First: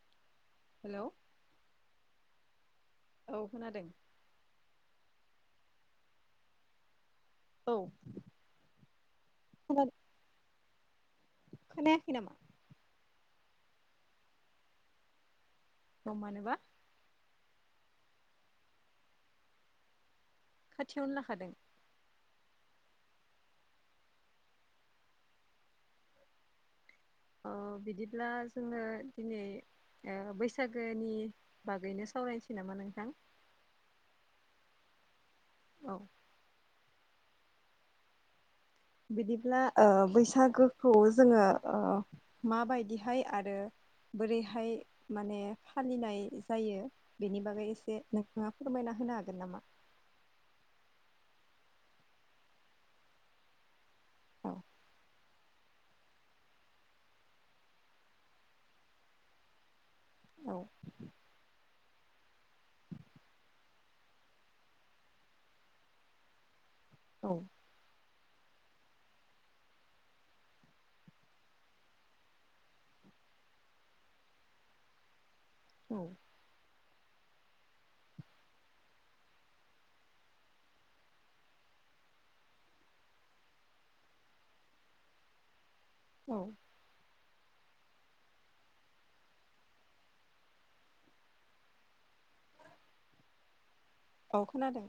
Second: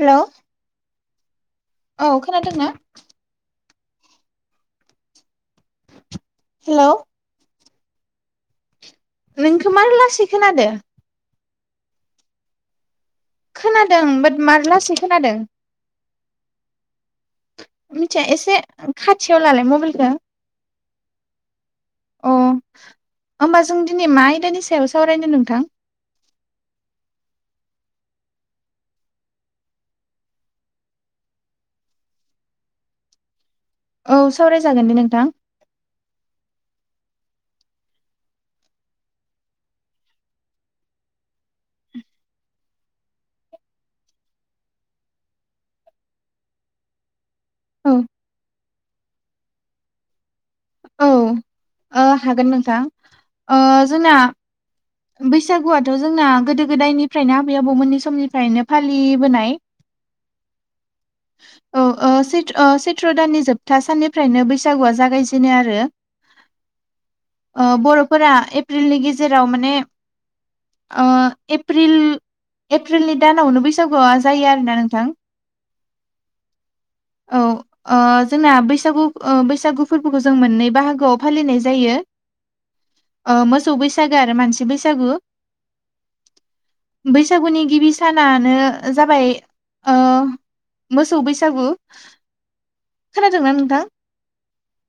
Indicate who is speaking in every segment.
Speaker 1: Hello
Speaker 2: hello
Speaker 1: औ खोनादोंना
Speaker 2: औ खोनादों
Speaker 1: हेलौ
Speaker 2: औ
Speaker 1: नोंखौ मार लासैखोनादों
Speaker 2: खोनायाखै नामा?
Speaker 1: खोनादों बट मार लासै खोनादों
Speaker 2: ह मानोबा
Speaker 1: मिथिया एसे खाथियाव लालाय मबाइलखौ
Speaker 2: खाथियावनो लाखादों
Speaker 1: अ
Speaker 2: ओ बिदिब्ला जोङो दिनै ओ बैसागोनि बागैनो सावरायनोसै नामा नोंथां
Speaker 1: औ सावरायजागोन दे नोंथां
Speaker 2: औ बिदिब्ला ओ बैसागोखौ जोङो ओ माबायदिहाय आरो बोरैहाय माने फालिनाय जायो बेनि बागै
Speaker 1: औ
Speaker 2: एसे नोंथाङा फोरमायना होनो हागोन नामा
Speaker 1: औ ओ हागोन नोंथां ओ जोंना
Speaker 2: औ
Speaker 1: बैसागुआ दाथ' जोंना गोदो गोदायनिफ्रायनो आबै आबौमोननि समनिफ्रायनो फालिबोनाय
Speaker 2: औ
Speaker 1: औ ओ चैत्र ओ चैत्र दाननि जोबथा साननिफ्रायनो बैसागुवआ जागायजे जेनो आरो
Speaker 2: औ
Speaker 1: ओ बर'फोरा एप्रिलनि गेजेराव माने ओ एप्रिल एप्रिलनि दानावनो बैसागुआ जायो आरोना नोंथां
Speaker 2: औ
Speaker 1: औ ओ जोंना बैसागु ओ बैसागु फोरबोखौ जों मोननै बाहागोआव फालिनाय जायो ओ मोसौ बैसागो आरो मानसि बैसागु
Speaker 2: औ
Speaker 1: बैसागुनि गिबि सानानो जाबाय ओ मोसौ बैसागु
Speaker 2: [inaudible]
Speaker 1: खोनादों ना नोंथां
Speaker 2: औ खोनादों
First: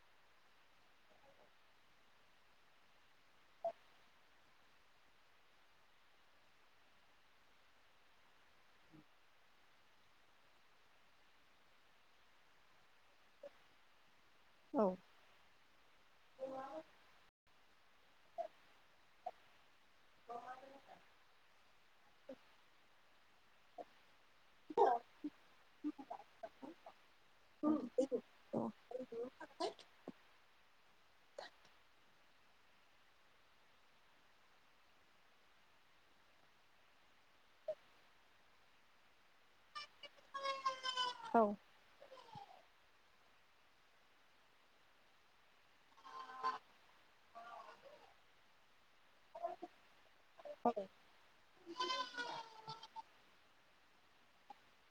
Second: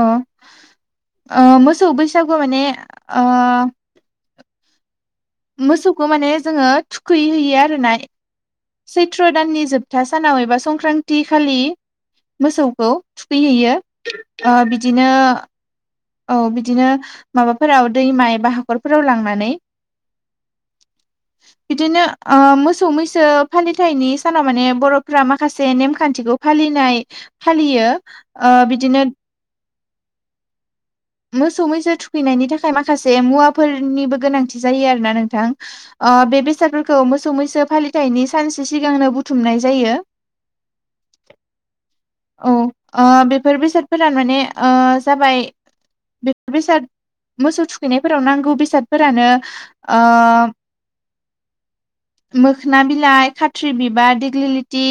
Speaker 1: अ ओ मोसौ बैसागुआ माने ओ मोसौखौ माने जोङो थुखैहैयो आरोना सैत्र' दाननि जोबथा सानाव एबा संक्रान्ति खालि मोसौखौ थुखैहैयो ओ
Speaker 2: औ
Speaker 1: बिदिनो औ बिदिनो माबाफोराव दैमा एबा हाखरफोराव लांनानै
Speaker 2: [unintelligible]
Speaker 1: [inaudible] बिदिनो ओ मोसौ मैसो फालिथायनि सानाव माने बर'फ्रा माखासे नेमखान्थिखौ फालिनाय फालियो ओ बिदिनो मोसौ मैसो थुखैनायनि थाखाय माखासे मुवाफोरनिबो गोनांथि जायो आरो ना नोंथां ओ बे बेसादफोरखौ मोसौ मैसो फालिथायनि सानसे सिगांनो बुथुमनाय जायो
Speaker 2: औ
Speaker 1: औ ओ बेफोर बेसादफोरा माने ओ जाबाय बेफोर बेसाद मोसौ थुखैनायफोराव नांगौ बेसादफोरानो ओ
Speaker 2: औ।
Speaker 1: मोखोना बिलाइ खाथ्रि बिबार देग्लिलिथि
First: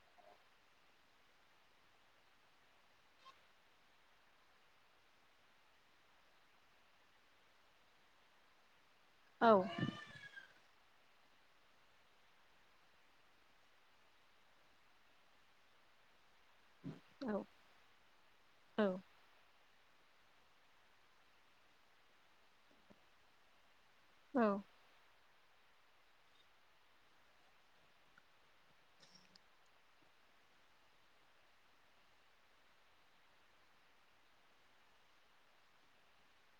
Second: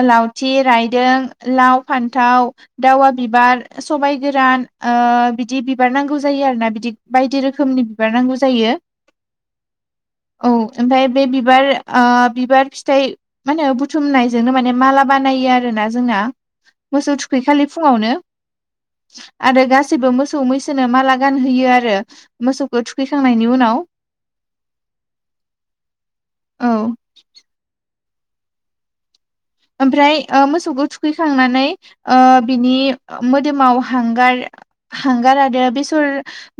Speaker 1: ओ लावथि रायदों लाव फान्थाव दावा बिबार सबाइ गोरान ओ बिदि बिबार नांगौ जायो आरोना बिदि बायदि रोखोमनि बिबार नांगौ जायो
Speaker 2: औ
Speaker 1: औ ओमफ्राय बे बिबार ओ बिबार फिथाइ मा होनो बुथुमनायजोंनो माने माला बानायो आरोना जोंना मोसौ
Speaker 2: औ
Speaker 1: थुखैखालि फुङावनो
Speaker 2: औ
Speaker 1: आरो गासैबो मोसौ मैसोनो माला गानहोयो आरो मोसौखौ थुखैखांनायनि उनाव
Speaker 2: औ।
Speaker 1: औ। ओमफ्राय ओ मोसौखौ थुखैखांनानै ओ बिनि मोदोमाव हांगार हांगार आरो बेसर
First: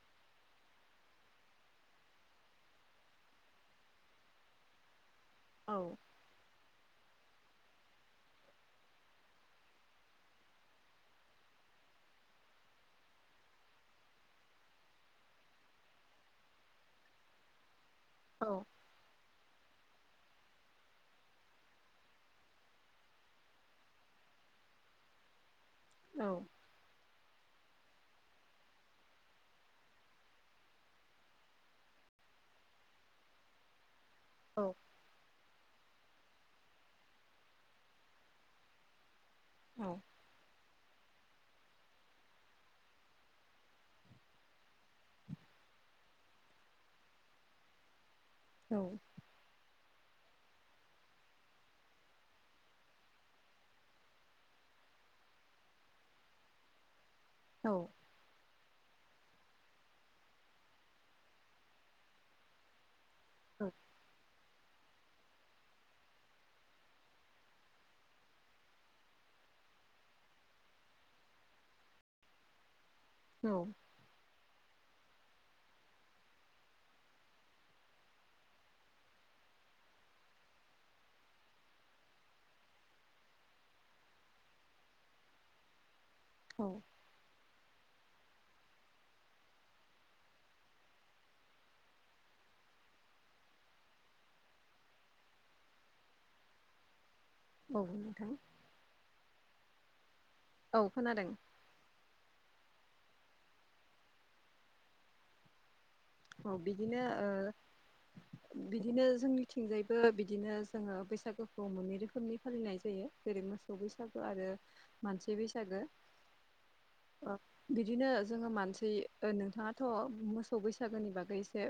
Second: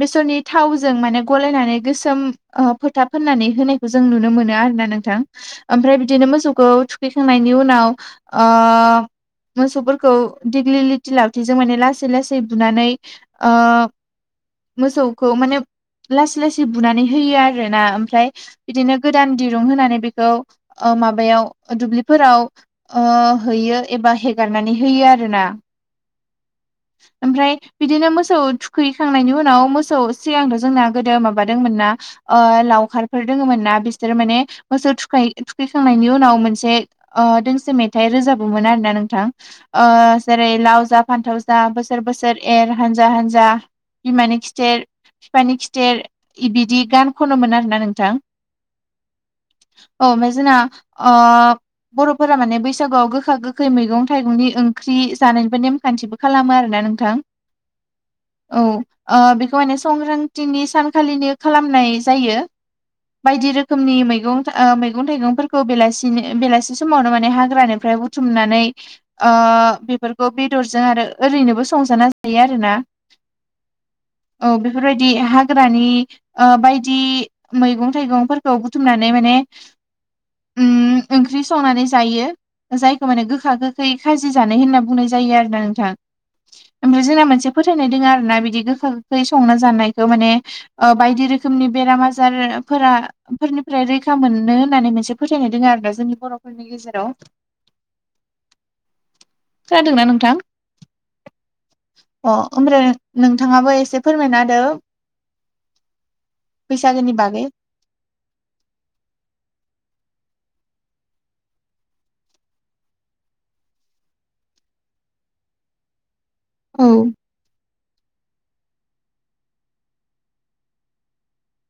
Speaker 1: बेसरनि थावजों माने गलायनानै गोसोम ओ फोथा फोननानै होनायखौ जों नुनो मोनो आरोना नोंथां। ओमफ्राय
Speaker 2: औ
Speaker 1: बिदिनो मोसौखौ थुखैखांनायनि उनाव ओ मोसौफोरखौ दिग्लिलिथि लावथिजों माने लासै लासै बुनानै ओ मोसौखौ माने लासै लासै बुनानै होयो आरोना ओम फ्राय
Speaker 2: औ
Speaker 1: बिदिनो गोदान दिरुं होनानै बेखौ ओ माबायाव दुब्लिफोराव ओ हैयो एबा हेगारनानै होयो आरोना।
Speaker 2: औ।
Speaker 1: ओमफ्राय बिदिनो मोसौ थुखैखांनायनि उनाव मोसौ सिगांथ' जोंना गोदो माबादोंमोन ना। ओ लावखारफोर दोङोमोन ना बिसोर माने
Speaker 2: औ
Speaker 1: मोसौ थुखै थुखांनायनि उनाव मोनसे ओ दोंसे मेथाइ रोजाबोमोन आरोना नोंथां। ओ जेरै लाव जा फान्थाव जा बोसोर बोसोर एर हानजा हानजा बिमानि खिथेर बिफानि खिथेर इबिदि गान खनोमोन आरोना नोंथां।
Speaker 2: औ।
Speaker 1: औ ओमफाय जोंना ओ बर'फोरा माने बैसागुआव गोखा गोखै मैगं थाइगंनि ओंख्रि जानायबो नेमखान्थिबो खालामो आरोना नोंथां।
Speaker 2: औ।
Speaker 1: औ ओ बेखौहायनो संक्रान्तिनि सानखालिनि खालामनाय जायो। बायदि रोखोमनि मैग था ओ मैगं थाइगंफोर खौ बेलासिनि बेलासि समावनो माने हाग्रानिफ्राय बुथुमनानै बेफोरखौ बेदरजों आरो ओरैनोबो संजाना जायो आरोना।
Speaker 2: औ।
Speaker 1: औ बेफोरबायदि हाग्रानि ओ बायदि मैगं थाइगंफोरखौ बुथुमनानै माने उम ओंख्रि संनानै जायो। जायखौ माने गोखा गोखै खाजि जानाय होनना बुंनाय जायो आरोना नोंथां।
Speaker 2: नोंथां
Speaker 1: ओमफ्राय जोंना मोनसे फोथायनाय दोङो आरोना बिदि गोखा गोखै संना जानायखौ माने ओ बायदि रोखोमनि बेराम आजारफोरा फोरनिफ्राय रैखा मोननो होननानै मोनसे फोथायनाय दङ आरोना जोंनि बर'फोरनि गेजेराव।
Speaker 2: औ नोंथां।
Speaker 1: खोनादोंना नोंथां।
Speaker 2: औ खोनादों।
Speaker 1: अ' ओमफ्राय नोंथाङाबो एसे फोरमायना होदो।
Speaker 2: औ बिदिनो
Speaker 1: बैसागोनि
Speaker 2: ओ
Speaker 1: बागै [unintelligible]
Speaker 2: बिदिनो जोंनिथिंजायबो बिदिनो जोङो बैसागुखौ मोननै रोखोमनि फालिनाय जायो। जेरै मोसौ बैसागो आरो मानसि बैसागो
Speaker 1: औ
Speaker 2: ओ बिदिनो जोङो मानसि ओ नोंथाङाथ' मोसौ बैस बैसागोनि बागै एसे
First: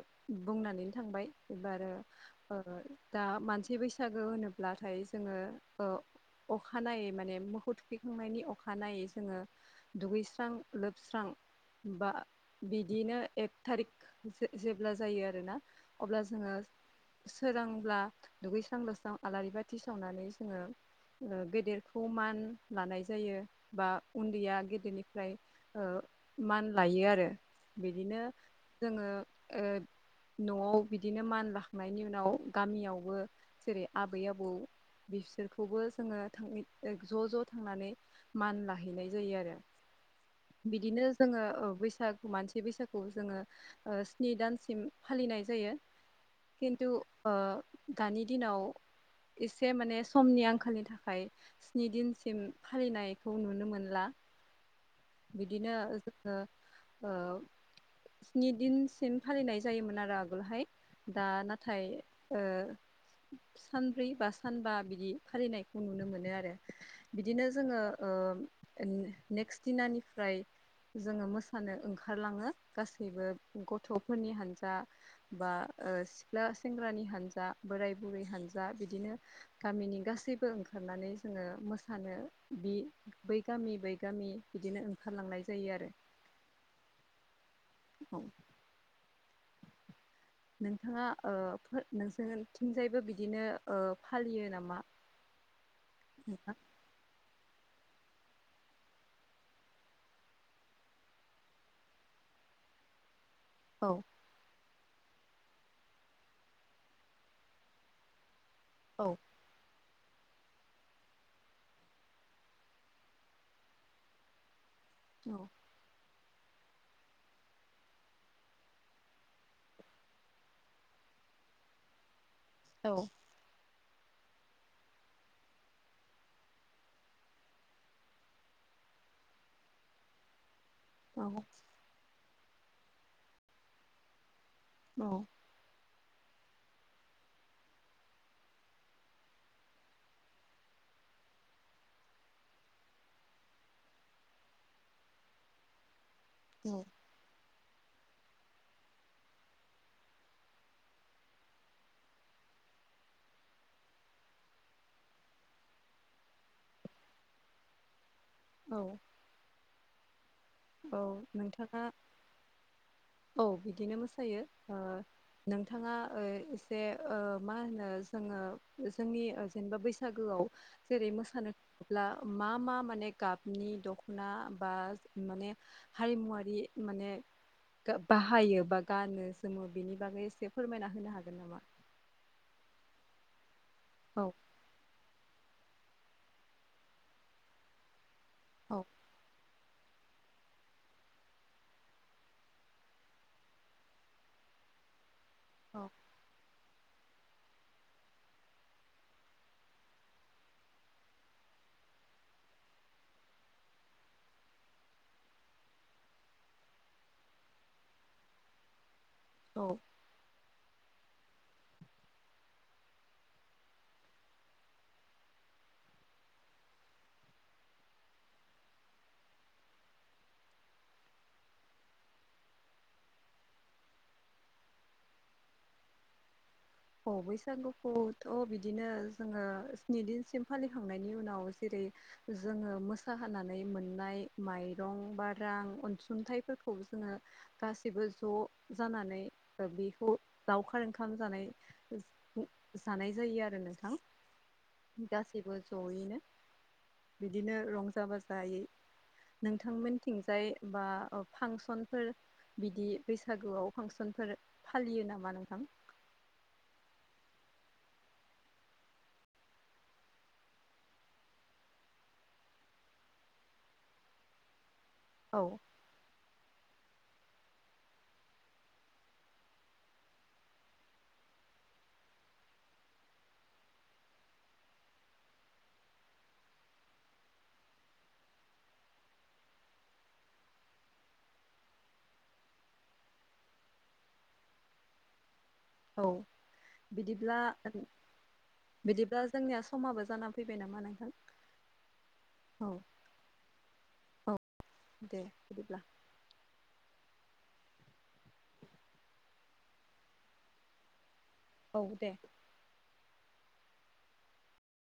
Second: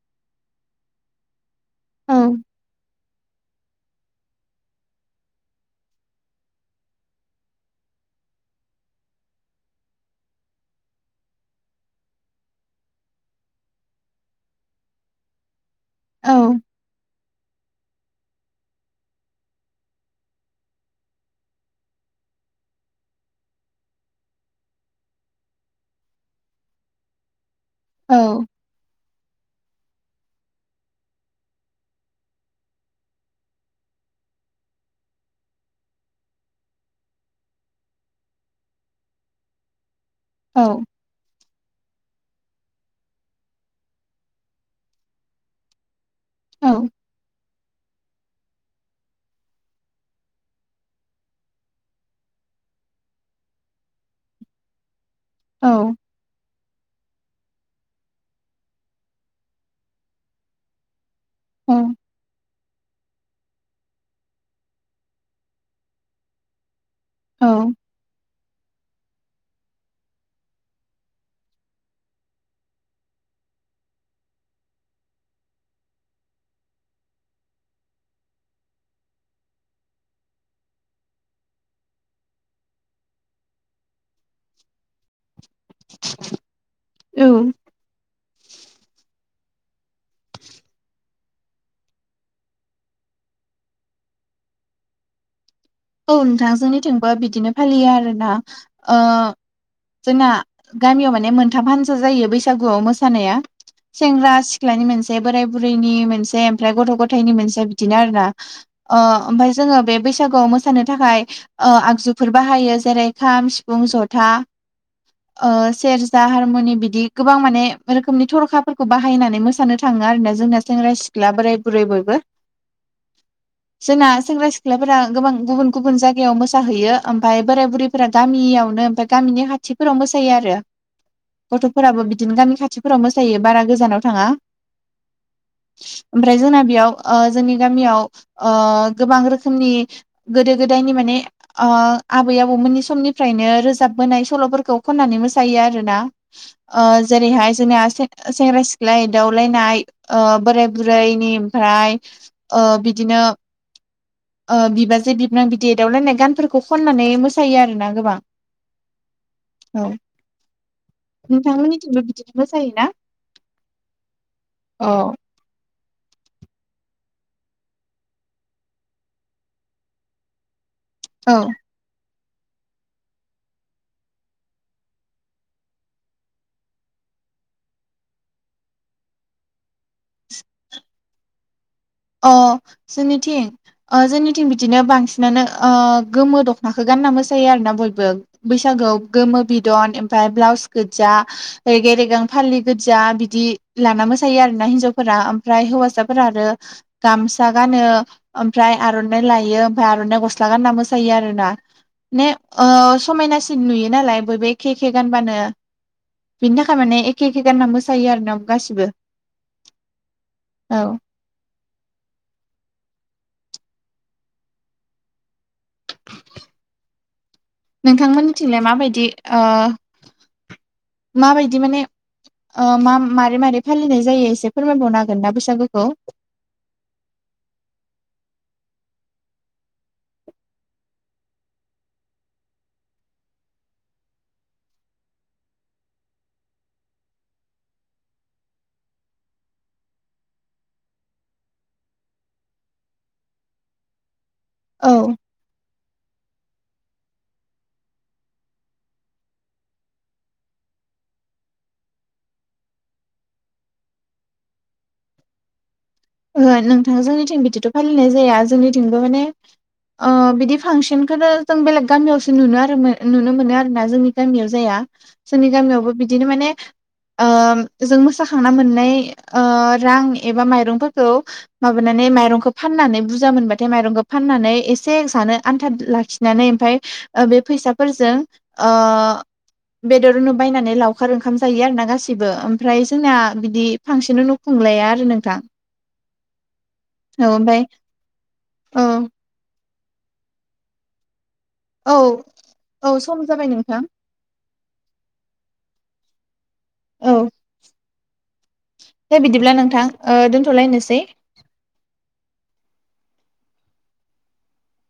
Speaker 2: बुंनानैनो थांबाय एबारओ
Speaker 1: औ
Speaker 2: दा मानसि बैस बैसागु होनोब्लाथाय जोङो ओ अखानायै माने मोखौ थुखैखांनायनि अखानायै जोङो दुगैस्रां लोबस्रां बा बिदिनो एक थारिक जे-जेब्ला जायो आरोना अब्ला
Speaker 1: औ
Speaker 2: जोङो सोरांब्ला दुगैस्रां लोस्रां आलारि बाथि सावनानै जोङो ओ गेदेरखौ मान लानाय जायो बा उन्दैया गेदेरनिफ्राय ओ मान लायो आरो
Speaker 1: औ
Speaker 2: बिदिनो जोङो ओ न'आव बिदिनो मान लाखांनायनि उनाव गामियावबो जेरै आबै आबौ बिसोरखौबो जोङो थांङै ज' ज' थांनानै मान लाहैनाय जायो आरो।
Speaker 1: औ
Speaker 2: बिदिनो जोङो ओ बैसागु मानसि बैसागु जोङो ओ स्नि दानसिम फालिनाय जायो
Speaker 1: औ
Speaker 2: खिन्थु ओ दानि दिनाव एसे माने समनि आंखालनि थाखाय स्नि दिनसिम फालिनायखौ नुनो मोनला। बिदिनो
Speaker 1: औ
Speaker 2: जोङो ओ स्नि दिनसिम फालिनाय जायोमोन आरो आगोलहाय दा
Speaker 1: औ
Speaker 2: नाथाय ओ सानब्रै बा सानबा बिदि फालिनायखौ नुनो मोनो आरो। बिदिनो
Speaker 1: औ
Speaker 2: जोङो ओ नेक्स्ट दिनानिफ्राय जोङो मोसानो ओंखारलाङो गासैबो गथ'फोरनि हानजा बा ओ सिख्ला सेंग्रानि हानजा बोराय बुरै हानजा बिदिनो गामिनि गासैबो ओंखारनानै जोङो मोसानो बि बै गामि बै गामि बिदिनो ओंखारलांनाय जायो आरो
Speaker 1: औ
Speaker 2: औ।
Speaker 1: [inaudible]
Speaker 2: नोंथाङा ओ फो नोंसोरथिंजायबो बिदिनो ओ‌ फालियो नामा?
Speaker 1: औ नोंथां जोंनिथिंबो बिदिनो फालियो आरोना ओ जोंना गामियाव माने मोनथाम हानसो जायो बैसागुआव मोसानाया
Speaker 2: औ
Speaker 1: सेंग्रा सि ख्लानि मोनसे, बोराय बुरैनि मोनसे, ओमफ्राय गथ' गथायनि मोनसे बिदिनो आरोना ओ
Speaker 2: औ
Speaker 1: ओमफ्राय जोङो बे बैसागुआव मो सानो थाखाय ओ आगजुफोर बाहायो जेरै खाम, सिफुं, जथा
Speaker 2: औ
Speaker 1: ओ सेरजा हारमुनि बिदि गोबां माने रोखोमनि थरखाफोरखौ बाहायनानै मोसानो थाङो आरोना जोंना सेंग्रा - सि ख्ला बोराइ - बुरै बयबो
Speaker 2: औ।
Speaker 1: जोंना सेंग्रा - सिख्लाफोरा गोबां गुबुन - गुबुन जायगायाव मोसाहैयो ओमफाय बोराइ - बुरैफोरा गामियावनो ओमफाय गामिनि खाथि फोराव मोसायो आरो
Speaker 2: औ।
Speaker 1: गथ'फोराबो बिदिनो गामि खाथिफोराव मोसायो बारा गोजानाव थाङा।
Speaker 2: औ।
Speaker 1: ओमफ्राय जोंना बेयाव ओ जोंनि गामियाव ओ गोबां रोखोमनि गोदो गोदायनि माने ओ आबै-आबौमोननि समनिफ्रायनो रोजाबबोनाय सल'फोरखौ खननानै मोसायो आरोना
Speaker 2: औ
Speaker 1: ओ जेरैहाय जोंनिया से-सेंग्रा सिख्ला एदावलायनाय ओ बोराइ बुरैनि ओमफ्राय ओ बिदिनो ओ बिबाजै-बिबोनां बिदि एदावलायनाय गानफोरखौ खननानै मोसायो आरोना गोबां
Speaker 2: औ
Speaker 1: औ
Speaker 2: औ
Speaker 1: नोंथां
Speaker 2: नोंथाङा
Speaker 1: मोननिथिंबो बिदिनो मोसायो ना?
Speaker 2: औ बिदिनो मोसायो ओ नोंथाङा ओ एसे ओ मा होनो जोङो जोंनि ओ जेनेबा बैसागोआव जेरै
Speaker 1: औ
Speaker 2: मोसानो थाङोब्ला मा मा माने गाबनि दख'ना बा माने हारिमुवारि माने बाहायो बा गानो जोमो बेनि बागै एसे फोरमायना होनो हागोन नामा।
Speaker 1: अ' जोंनिथिं ओ‌‌
Speaker 2: औ
Speaker 1: जोंनिथिं बिदिनो बांसिनानो ओ गोमो दख'नाखौ गानना मोसायो आरोना बयबो
Speaker 2: औ
Speaker 1: बैसागोआव गोमो बिदन ओमफ्राय ब्लाउस गोज्जा रेगे - रेगां फालि गोजा बिदि लाना मोसायो आरोना हिन्जावफोरा ओमफ्राय
Speaker 2: औ
Speaker 1: हौवासाफोरा आरो गामसा गानो ओमफ्राय आर'नाइ लायो ओमफ्राय आर'नाइ गस्ला गानना मोसायो आरोना माने ओ समायनासिन नुयो नालाय बयबो एखे एखे गानबानो बिनि थाखाय माने एखे एखे गानना मोसायो आरोना गासिबो।
Speaker 2: औ
Speaker 1: औ [inaudible] नोंथां मोननिथिंलाय माबायदि ओ माबायदि माने ओ मा मारै मारै फालिनाय जायो एसे फोरमायबावनो हागोन ना बैसागुखौ?
Speaker 2: अ बैसागुखौथ' बिदिनो जोङो स्नि दिनसिम फालिखांनायनि उनाव जेरै- जोङो मोसाहोनानै मोननाय माइरं बा रां अनसुंथाइफोरखौ जोङो गासिबो ज' जानानै बेखौ लावखार ओंखाम जानाय जानाय जायो आरो नोंथां
Speaker 1: औ
Speaker 2: गासैबो ज'यैनो। बिदिनो रंजा-बाजायै नोंथां मोनथिंजाय बा ओ फांसनफोर बिदि बैसागुआव फांसनफोर फालियो नामा नोंथां?
Speaker 1: ओहो नोंथां जोंनिथिं बिदिथ' फालिनाय जाया जोंनिथिंबो माने ओ बिदि फांसनखौथ' जों बेलेग गामियावसो नुनो आरो नुनो मोनो आरोना। जोंनि गामियाव जाया
Speaker 2: औ
Speaker 1: जोंनि गामियावबो बिदिनो माने ओ जों मोसाखांना मोननाय रां एबा माइरंफोरखौ माबानानै माइरंखौ फाननानै बुरजा मोनबाथाय माइरंखौ फाननानै एसे जानो आन्था लाखिनानै ओमफाय ओ बे फैसाफोरजों ओ बेदरनो बायनानै लावखार ओंखाम जायो आरो ना गासिबो ओमफ्राय जोंना बिदि फांसन खोनो खुंलाया आरो नोंथां।
Speaker 2: औ
Speaker 1: औ
Speaker 2: बिदिब्ला
Speaker 1: ओमफ्राय औ
Speaker 2: बिदिब्ला जोंनिया समाबो जाना फैबाय नामा नोंथां?
Speaker 1: औ औ सम जाबाय नोंथां।
Speaker 2: औ दे बिदिब्ला।
Speaker 1: औ दे बिदिब्ला नोंथां दोनथ'लायनोसै।
Speaker 2: औ दे।